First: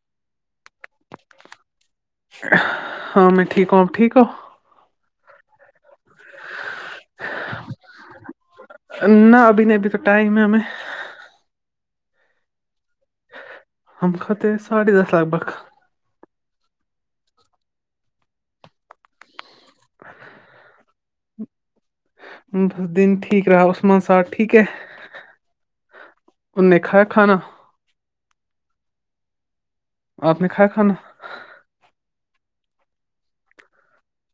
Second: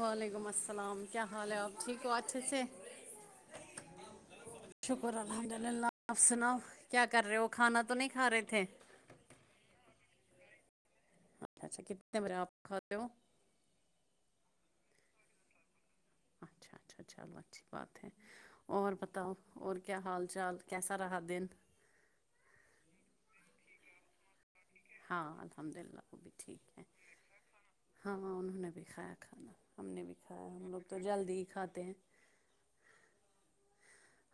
وعلیکم السلام کیا حال آ ہاں میں ٹھیک ہوں آب ٹھیک ہو شکر الحمد للہ آپ سناؤ کیا کر رہے ہو کھانا تو نہیں کھا رہے تھے نہ ابھی نہیں ابھی تو ٹائم ہے ہمیں اچھا اچھا کتنے بر آپ کھاتے ہو ہم خطے ساڑے دس لگ بگ اچھا اچھا اچھا اللہ اچھی بات ہے اور پتا اور کیا حال چال کیسا رہا دن رہا ن ساٹھ ہاں الحمد للہ وہ بھی ان ٹھیک نے ہے کھایا کھانا ہاںاں انہوں نے بھی کھایا کھانا ہم نے بھی کھایا ہم لوگ تو جلد ہی کھاتے ہیں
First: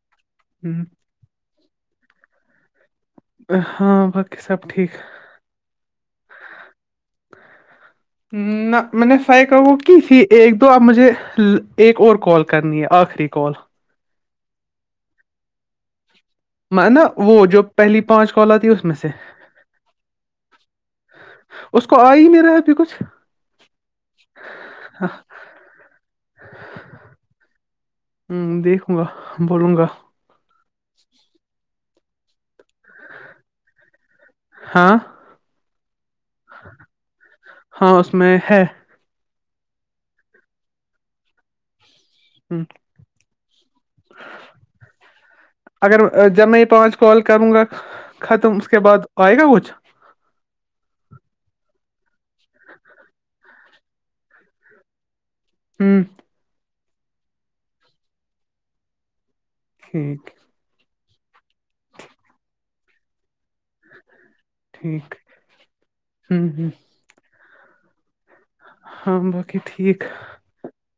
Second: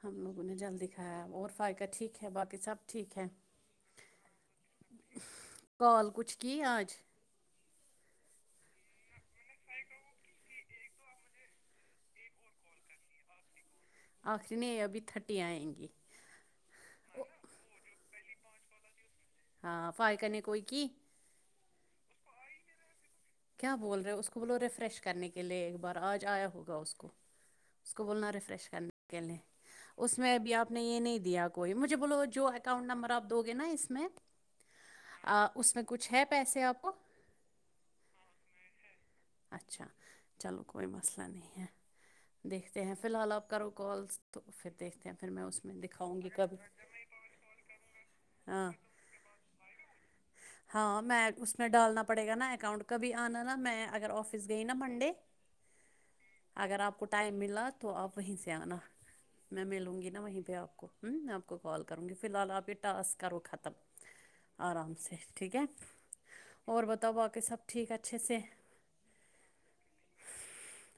ہم لوگوں نے جلد د کھانا کھایا اور فائقہ ٹھیک ہے باقی سب ٹھیک ہے ہاں باقی سب ٹھیک کال کچھ کی ہے آج ہ نہ میں نے فائیک کی تھی ایک دو اب مجھے ایک اور کال کرنی ہے آخری کال آخری نہیں ابھی تھرٹی آئیں گی میں نا وہ جو پہلی پانچ کال آتی اس میں سے ہاں فاے کر کوئی کی اس کو آ ہی نہیںیر رہا ابھی کچھ کیا بول رہے اس کو بولو ریفریش کرنے کے لئے ایک بار آج آیا ہوگا اس کو اس کو بولنا ریفریش کرنے دیکھوں گا کے لیئے بولوں گا اس اس میں ابھی آپ نے یہ نہیں دیا کوئی مجھے بولو جو اکاؤنٹ نمبر آپ دو گے نا اس میں ہاں اس میں کچھ ہے پیسے آپ ہاں اس میں ہے اچھا چلو کوئی مسئلہ نہیں ہے ہ دیکھتے ہیں فی الحال آپ کرو کالس تو پھر دیکھتے ہیں پھر میں اس میں اگر دکھاؤں گی جب کبھی میں یہ پانچ کال کروں ختم اس ہاں کے بعد آئے گا کچھ ہاں میں اس میں ڈالنا پڑے گا نا اکاؤنٹ کبھی آنا نا میں اگر آفس گئی نا منڈے ہوں اگر آپ کو ٹائم ملا تو آپ وہیں سے آنا میں ملوں گی نا ٹھیک وہیں پہ آپ کو ہوں میں آپ کو کال کروں گی فی الحال آپ یہ ٹاسک کرو ختم آرام سے ٹھیک ہے ہوں ہوں اور بتاؤ باقی سب ٹھیک اچھے سے ہاں باقی ٹھیک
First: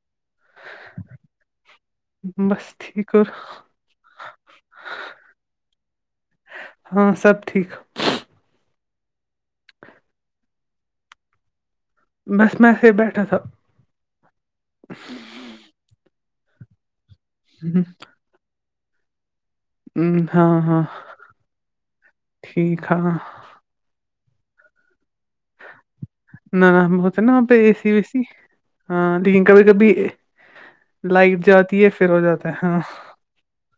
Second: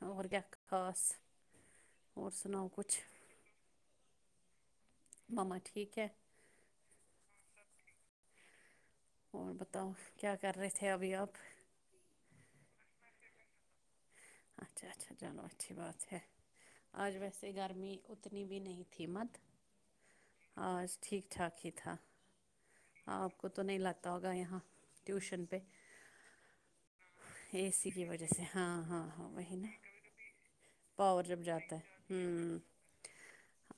اور کیا خاص اور بس سناؤ کچھ ٹھیک اور مما ٹھیک ہے ہاں سب ٹھیک اور بتاؤ کیا کر رہے تھے ابھی آپ بس میںیسے ہی بیٹھا تھا اچھا اچھا چلو اچھی بات ہے آج ویسے گرمی ا اتنی بھی نہیں تھی مت ہاں ہاں اور ٹھیک ٹھاک ہی تھا ٹھیک ہے ن آپ کو تو نہیں لگا ہوگا یہاں ٹیوشن پہ نہ نہ بت ہے نا وہاں پہ اے سی وی سی ہاں لیکن کبھی کبھی پاور جب لائٹ جاتا جاتی ہے پھر ہو جاتا ہے ہاں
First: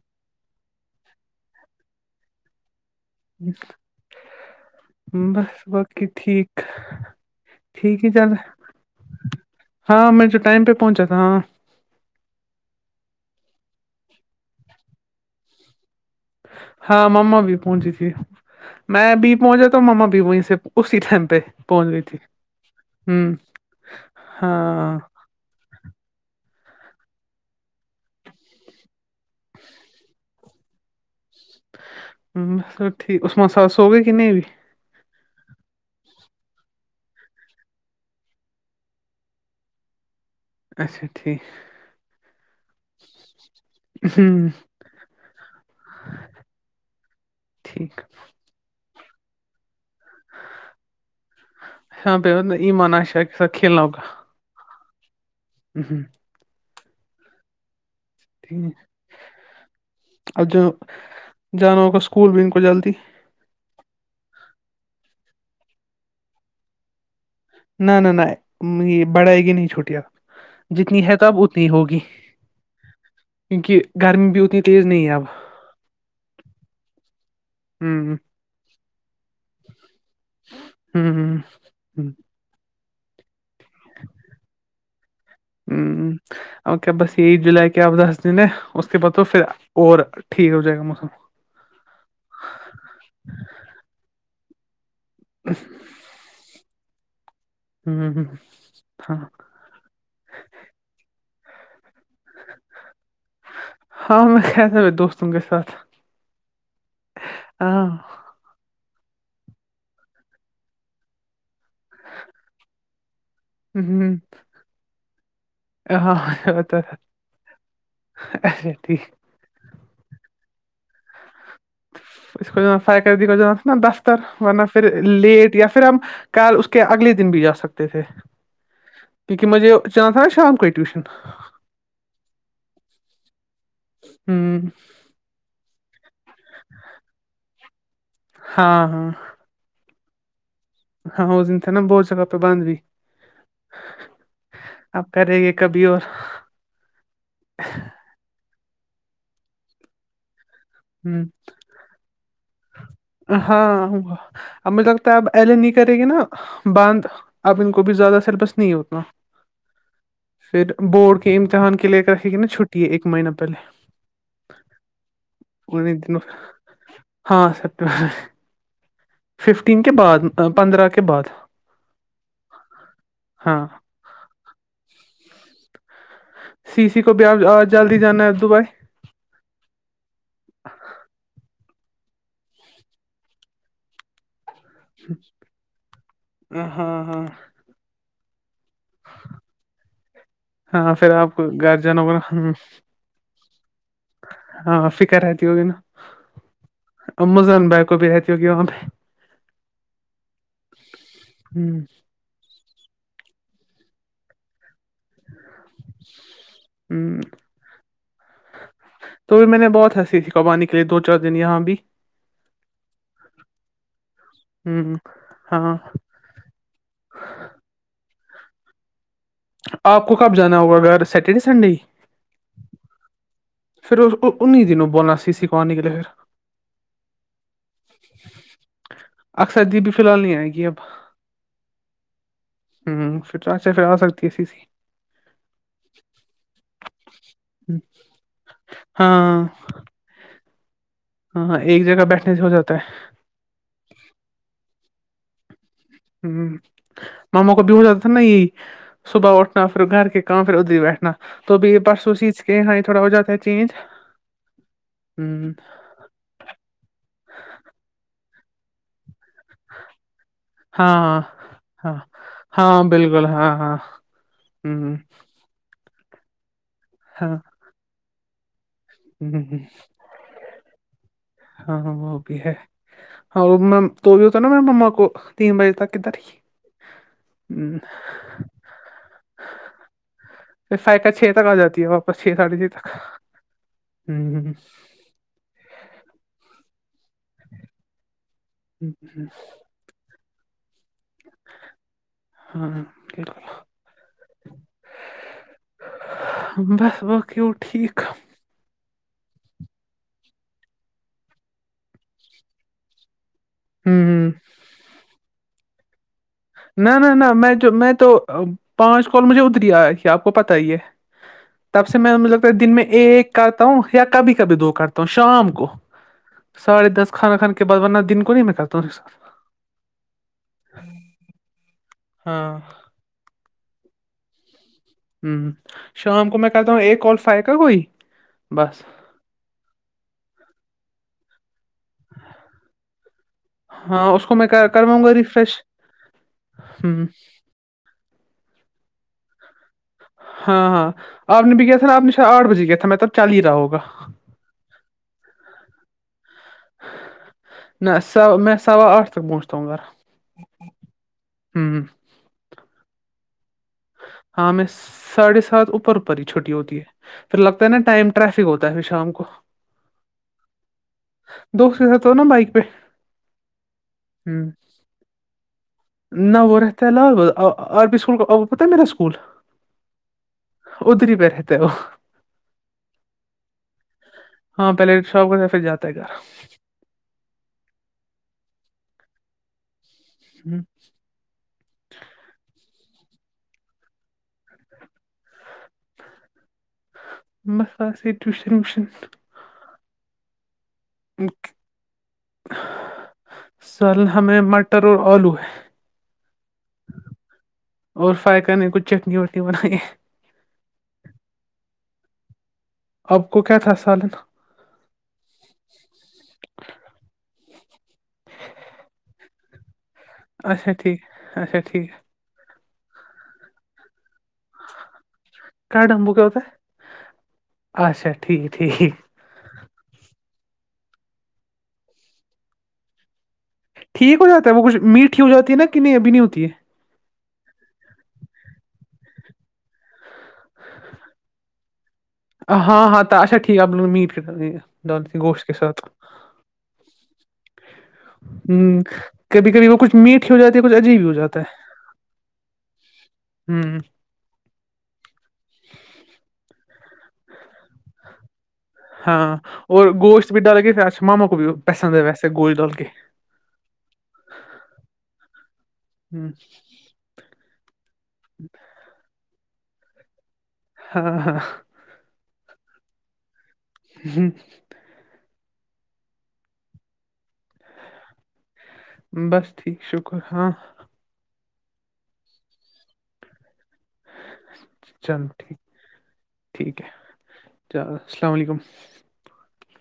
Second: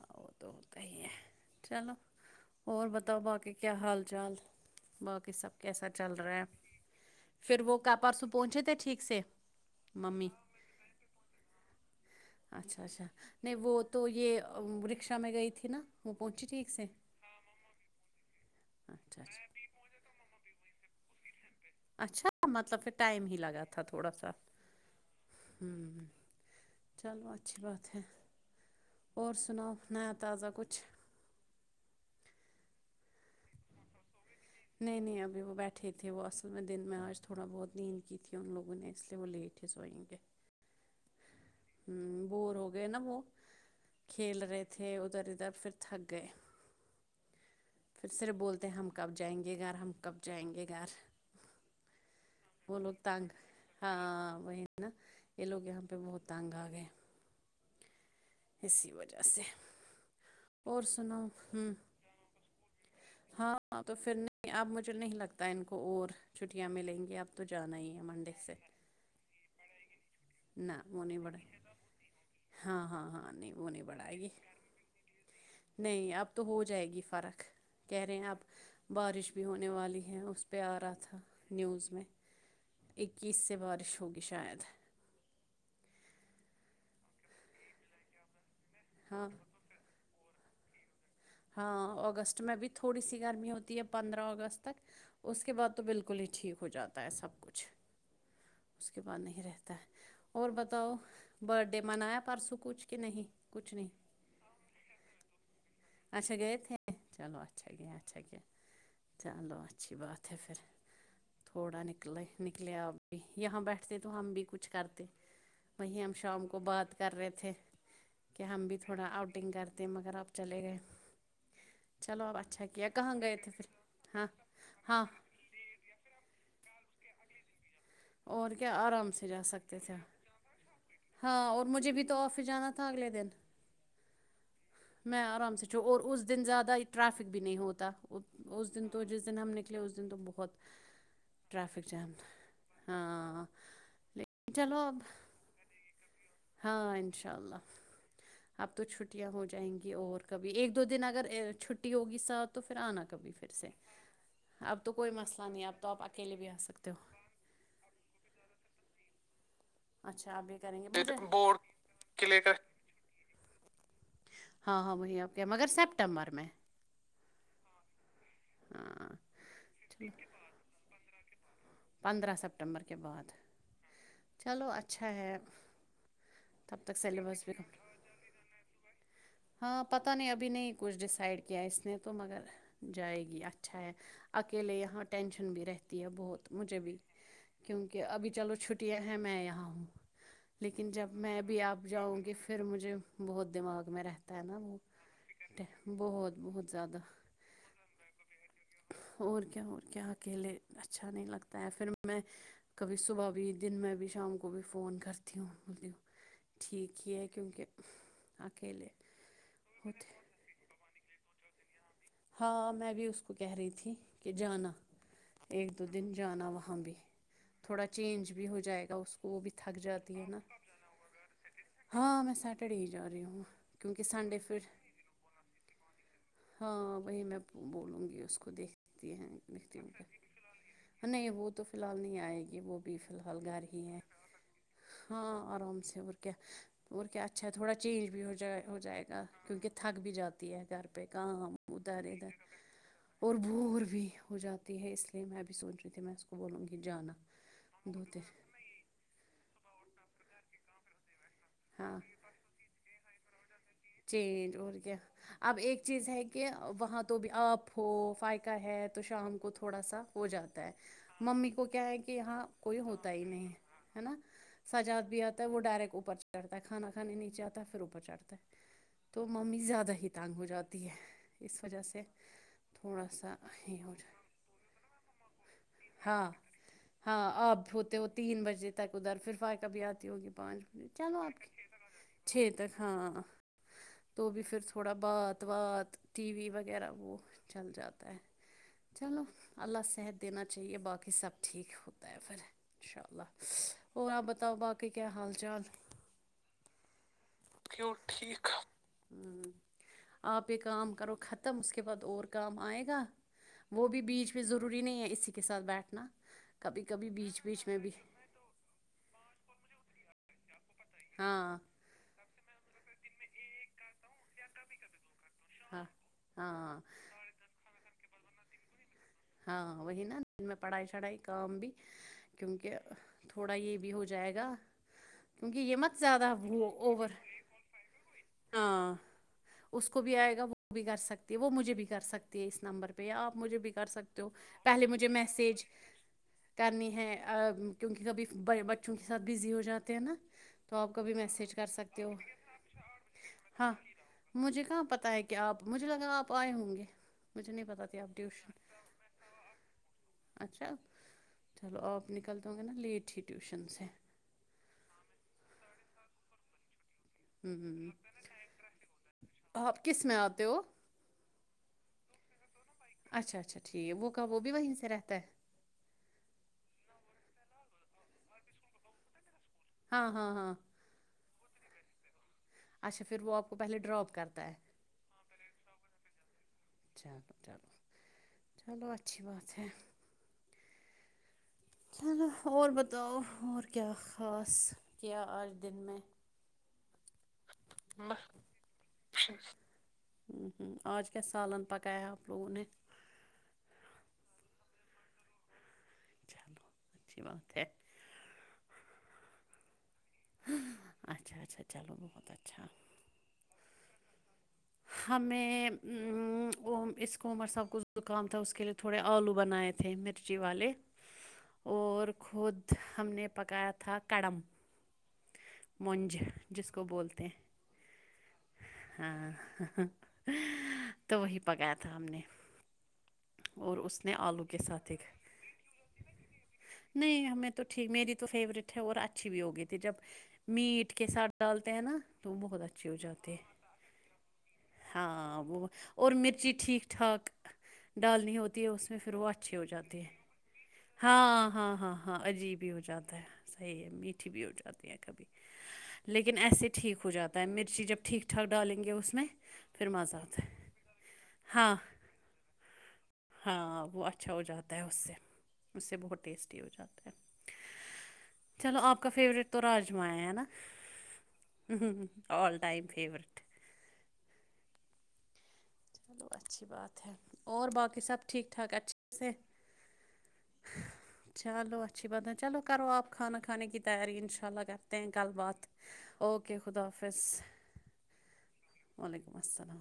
ہاں وہ تو ہوتا ہی ہے چلو اور بتاؤ باقی کیا حال چال باقی سب بس کیسا باقی چل رہا ہے ٹھیک پھر وہ کا ٹھیک ہی چل پرسوں رہا ہے۔ پہنچے تھے ٹھیک سے ہاں میں ممی جو ٹائم پہ پہنچا تھا ہاں اچھا اچھا نہیں وہ تو یہ رکشا میں گئی تھی نا وہ پنی ت ہاں مما بھی پہنچی تھی میں اچھا بھی اچھا پہنچا تو ماما بھی وہیں سے اسی ٹائم پہ پہنچ گئی تھی اچھا مطلب کہھر ٹائم ہوں ہی لگا تھا تھوڑا سا ہاں ہوں چلو اچھی بات ہے اور سناؤ نیا تازہ کچھ ب ٹھیک اسو ساتس س ہو گئے کہ نہیں بھی نہیں نہیں ابھی وہ بیٹھے تھے وہ اصل میں دن میں آج تھوڑا بہت نیند کی تھی ان لوگوں نے اس لیے وہ لیٹ اھسو ون کے اچھا ٹھیک ہ بور ہو گئے نا وہ ہ کھیل رہے تھے ادھر ادھر پھر تھک گئے ٹھیک پھر صرف بولتے ہیں ہم کب جائیں گے ار ہم کب جائیں گے گھر یہاں پہ مطلب وہ ایمان لوگ عائشہ تگ کے ساتھ کھیلنا ہوگا ہاں وہ نا یہ لوگ یہاں ہ پہ بہت تانگ آ گئے اسی وجہ سے اور جو سناؤ ہوں جانا ہوگا اسکول بھی ان کو جلدی ہاں تو پھر نہیں اب مجھے نہیں لگتا ہے ان کو اور چھٹیاں ملیں گی اب تو جانا ہی نہ ہے نہ نہ منڈے سے یہ بڑھائے گی نہیں چھوٹیا نہ وہ جتنی ہے نہیں تو اب بڑھائے اتنی ہوگی ہاں ہاں ہاں نہیں وہ کیونکہ نہیں بڑھائے گرمی گی بیت ن نے تیز نیب نہیں اب تو ہو جائے گی فرق کہہ ہ رہے ہیں اپ بارش بھی ہونے والی ہے اس پہ آ رہا تھا ہ نیوز ہ میں اکیس سے بارش ہوگی شاید ہ اور کیا بس یہ جولائی کے اپ دس دن اس کے بعد تو ہاں پھر اور ٹھیک ہو جائے گا موسم ہاں اگست میں بھی تھوڑی سی گرمی ہوتی ہے پندرہ اگست تک اس کے بعد تو بالکل ہی ٹھیک ہو جاتا ہے سب کچھ ہوں ہ اس کے ہاں بعد نہیں رہتا ہے اور بتاؤ بر ڈے منایا پرسوں کچھ کہ نہیں کچھ نہیں ہاں س دوستن کےات اچھا گئے تھے چلو اچھا کیا اچھا کیا چلو اچھی بات ہے پھر تھوڑا نکلے نکلے آپ یہاں بیٹھتے ہوں تو ہم بھی کچھ کرتے وہیں ہم ہاں شام کو ہوتا تھا بات کر رہے تھے کہ ہم اچھا بھی ٹھیک تھوڑا آؤٹنگ کرتے ہیں مگر آپ چلے گئے چلو آپ اس کو اچھا جو ہے ن کیا فائ کہاں کردی کا گئے جو تھے ہے ن پھر نا دفتر ہاں ورنہ پھر ہاں لیٹ یا پھر ہم کل اس کے اگلے دن بھی جا سکتے تھے اور کیا آرام سے جا کیونکہ مجھے سکتے تھے جانا تھا نا شام کو ہی ٹیوشن ہاں اور مجھے بھی تو آفس جانا تھا اگلے دن ہوں میں آرام سے چھو اور ا اس دن زیادہ ٹریافک بھی نہیں ہوتا اس ہاں دن تو ہاں جس دن ہم نے لے اس دن تو بہت ہاں اس دن سے نا ٹریفک بہت جام جگہ پہ بند بھی ہاں لیکن چلو اب آپ کرہ رہے کبھی اور ہاں انشاء اللہ اب تو چھٹیاں ہو جائیں گی اور کبھی ایک دو دن ہوں اگر چھٹی ہوگی سا تو پھر آنا کبھی پھر سے ہاں اب مجھے تو لگتا کوئی ہے اب مسئلہ ایل ا نہیں تو کرے آپ گی نا اکیلے بھی آ سکتے باندھ ہو اب ان کو بھی زیادہ سر بس نہیں اتنا اچھا آپ یہ پھر کریں گے مجھے بورڈ کے امتحان کے لے کرے کہ نا چھٹی ہے ایک مہینہ پہلے ہاں ہاں وہی آپ کے مگر پ دن سپٹمبر میں ہاں سپمبر ہاں ففٹین کے چلو بعد پندرہ کے بعد پندرہ سپٹمبر کے بعد ہاں چلو اچھا ہے سی تب س تک کو بھی سلیبس آ جلدی جانا ہے دبھائی ہاں پتہ نہیں ابھی نہیں کچھ ڈیسائڈ کیا اس نے تو مگر جائے گی اچھا ہے اکیلے یہاں ٹینشن بھی رہتی ہے بہت مجھے بھی ہاں ہاں کیونکہ ابھی چلو چھٹی چھٹیاں ہیں میں یہاں ہوں لیکن ہاں جب پھر میں کو بھی گھر آپ جانا ہوگا جاؤں گی نا پھر مجھے بہت دماغ میں رہتا ہے نا وہ ہاں فکر رہتی ہوگی نا بہت بہت زیادہ مزن بھائی کو بھی رہتی ہوگی وہاں پہ اور کیا اور کیا اکیلے اچھا نہیں لگتا ہ پھر میں کبھی صبح بھی دن میں بھی شام کو بھی فون کرتا وں ٹھیک ہی ہے کیونکہ اکیلے تو بھی میں نے بہت ہوتے ہنسی تھی کبانے کے لیے دو چار دن یہاں بھی ہاں میں بھی اس کو کہہ رہی تھی کہ جانا ہ ہاں ایک دو دن جانا وہاں بھی تھوڑا چینج بھی ہو جائے گا اس کو وہ بھی تھک آپ کو جاتی ہے کب نا جانا ہوگا گھر سیٹرڈے سنڈے ہاں میں سٹرڈے ہی جا رہی ہوں پھر کیونکہ سنڈے پھر انیں دنوں بولنا سی سی کو آنے کے لیے پھر ہاں وہی میں بولوں گی اس کو دیکھتی ہیں اکثر دکھتی دی ہوں بھی فی پ الحال نہیں آئے گی اب نہیں وہ تو فی الحال نہیں آئے گی وہ ہ بھی فی الحال پھر گھر اچھا ہی پھر آ ہے سکتی سی سی ہاں آرام سے اور کیا اور کیا اچھا ہے تھوڑا چینج بھی ہو جائے ہو جائے گا ہاں کیونکہ تھک بھی جاتی ہے گھر پہ کہاں ہاں ایک ادھر جگہ ادھر بیٹھنے سے ہو جاتا ہے اور بور بھی ہو جاتی ہے اس لیے میں بھی سوچ رہی تھی میں اس کو ہوں بولوں گی جانا ماموں کا بھی ہو جاتا دو تھا نا تین یہی صبح اٹھنا پھر گھر کے کام پھر ادھر ہی بیٹھنا تو بھی پرسوں چیز کے یہاں یہ تھوڑا ہو جاتا ہے چینج جی ہ اب ایک چیز ہے کہ وہاں تو بھی آپ ہو فائقہ ہے تو شام کو تھوڑا سا ہو جاتا ہے ہاں ممی کو کیا ہاں ہے کہ یہاں کوئی ہاں ہوتا ہی بالکل نہیں ہاں ہاں ہے نا ہ سجاد بھی آتا تو وہ ڈائریکٹ اوپر چڑھ ہےھانا کھے ہاں نیچے آتا پھر اوپر چڑھ ہے تو ممی ہ زیادہ ہی تانگ ہو جاتی ہے اس وجہ سے تھوڑا سا تو یہ مم ہو جاتا تو بھی ہوتا ہے نا م مما کو تین بجے تک کدھر ہی ہاں ہاں آپ بھی ہ ہوتے ہو تین بجے تک ادھر پھر فائقہ بھیھی آتی ہوگی پانچ پھر م فائقہ چلو چھ آپ تک کے آ جاتی ہے واپس چھ ساڑھے تک ہاں تو بھی پھر ہ تھوڑا بات وات ٹی وی وغیرہ وہ چل جاتا ہے چلو اللہ صحت دینا چاہیے باقی سب ٹھیک ہو ہاں ان شاء بالکل اللہ اور آ بتاؤ باقی کیا حال چال بس باقی ہو ٹھیک ہوں آپ یہ کام کرو ختم اس کے بعد اور کام آئے گا وہ ہ بھی بیچ پہ ضروری نہیں ہے اسی کے ساتھ بیٹھنا کبھی نہ کبھی نہ نہ بیچ میں بیچ جو بھی میں تو پانچ کال مجھے اتری آیا تھی آپ کو پت ہی ہے ہاں تب سے میں مجھے لگتا ہے دن میں ایک کرتا ہوں یا کبھی کبھی دو کرتا ہوں شام کو ہاں ہاں ساھے دس کھانا کھان کے بعد ورہ دن کو نہیں میں کرتا ہوں کے سات ہاں وہی نا میں پڑھائی شڑھائی کا بھی ہاں کیونکہ تھوڑا یہ بھی ہو جائے گا ہ کیونکہ یہ مت شام زیادہ کو میں وہ کرتا ہوں ایک اوور اور فائ کا کوئی بس ہاں اس کو بھی آئے گا وہ بھی کر سکتی ہے وہ مجھے بھی کر سکتی ہے اس نمبر پہ یا آپ مجھے بھی کر ہاں سک اس کو میں پہلے کرواؤں مجھے گا ریفریش میسج ہ کرنی ہے ا کیونکہ کبھی بچوں کے ساتھ بزی ہو جاتا ہیں نا ہاں تو ہاں آپ کبھی آپ میسج نے بھی کر کیا تھا نا سکتے آپ ہو نے شاید آٹھ بجے کیا تھا میں تب چل ہی رہا ہاں ہوگا مجھے کہاں پتہ ہے کہ آپ مجھے لگا آپ آئے ہوں گے مجھے نہیں پتہ ت نہ آپ میں ٹیوشن سوا آٹھ تک بونچتاوں گھر اچھا چلو ہ آپ نکلتے ہوں گے نا لیٹ ہی ٹیوشن سے ہاں ہمیں ساڑھے سات اوپر اوپر ہی چھٹی ہوتی ہے پھر لگتا ہے نا ہوں ٹائم ٹریفک ہوتا ہے پھر شام کو آپ کس میں آتے ہو دوست کے سات تو ہو نا بائک پہ اچھا اچھا ٹھیک ہے وہ کب وہ بھی وہیں سے رہتا ہے نو ریت علا آ بپ سکول کا پتہ میرا سکول ہاں ہاں ہاں ادری پہ رہتے وہ اچھا پھر وہ آپ کو پہلے ڈاپ کرتا ہے ہاں پہلے شاپ گہ پھر جاتا ہے گھر چلو چلو چلو اچھی بات ہے ہوں چلو اور بتاؤ اور کیا خاص کیا آج دن میں مس سے ٹیوشن ویوشن آج کیا سالان پکایا آپ لوگوں نے سر ہمیں مٹر اور آلو ہے چلو اچھی بات ہے اور فرائی کرنے کی کچھ چٹنی وٹنی بنائیے اچھا اچھا چلو بہت اچھا آپ کو کیا تھا سالن ہمیں اس کو عمر صاحب کو زکام تھا اس کے لیے تھوڑے آلو بنائے تھے تھے مرچی والے اچھا ٹھیک اچھا ٹھیک اور خود ہم نے پکایا تھا کڑم ہاں مونج جس کو بولتے ہیں ہے اچھا ٹھیک ٹھیک ہاں تو وہی پکایا تھا ہم نے اور اس نے ٹھیک آلو ہواتا ہے کے وہ کچھ ساتھ ایک میٹھی ہو جاتی ہے نا کہ نہیں ابھی نہیں ہوتی ہے نہیں ہمیں تو ٹھیک میری تو فیوریٹ ہے اور اچھی بھی ہوگی تھی جب میٹ کے ساتھ ڈالتے ہیں نا تو وہ بہت ہاں اچھے ہو ہاں تا- جاتے اچھا ٹھیک آپ لوگ میٹ کے ڈالتے ہیں ہاں گوشت کے وہ ساتھ اور مرچی ٹھیک ٹھاک ڈالنی ہوتی ہے ہوں، اس میں پھر وہ کبھی اچھے ہو کبھی کچھ جاتے ہیں میٹ ہی ہو جاتی ہے کچھ عجیب ہی ہو جاتا ہاں ہے ہاں ہاں ہاں عجیب ہی ہو جاتا ہوں صحیح ہے میٹھی بھی ہو جاتی ہے کبھی لیکن ایسے ٹھیک ہو جاتا تا مرچی جب ٹھیک ٹھاک ڈالیں گے اس میں ہاں اور پھر مزہ گوشت آتا ہاں گلی ڈول کے ہاں وہ اچھا ہو جاتا ہے اس سے اس سے بہت ہ ٹیسٹی ہو جاتا ہے چلو آپ کا فیورٹ تو راجما ہے ہے نا ہاں ہاں آل ٹائم فیورٹ ہوں چلو اچھی بات ہے اور باقی سب ٹھیک ٹھاک اچھا بس ٹھیک شکر ہاں چلو اچھی بات ہے چلو کرو آپ کانا کھانے کی تیاری ان شا ان شاء اللہ کرتے ہیں چلو کل ٹھیک بات اوکے ٹھیک خدا ہے حافظ چلو السلام علیکم وعلیکم السلام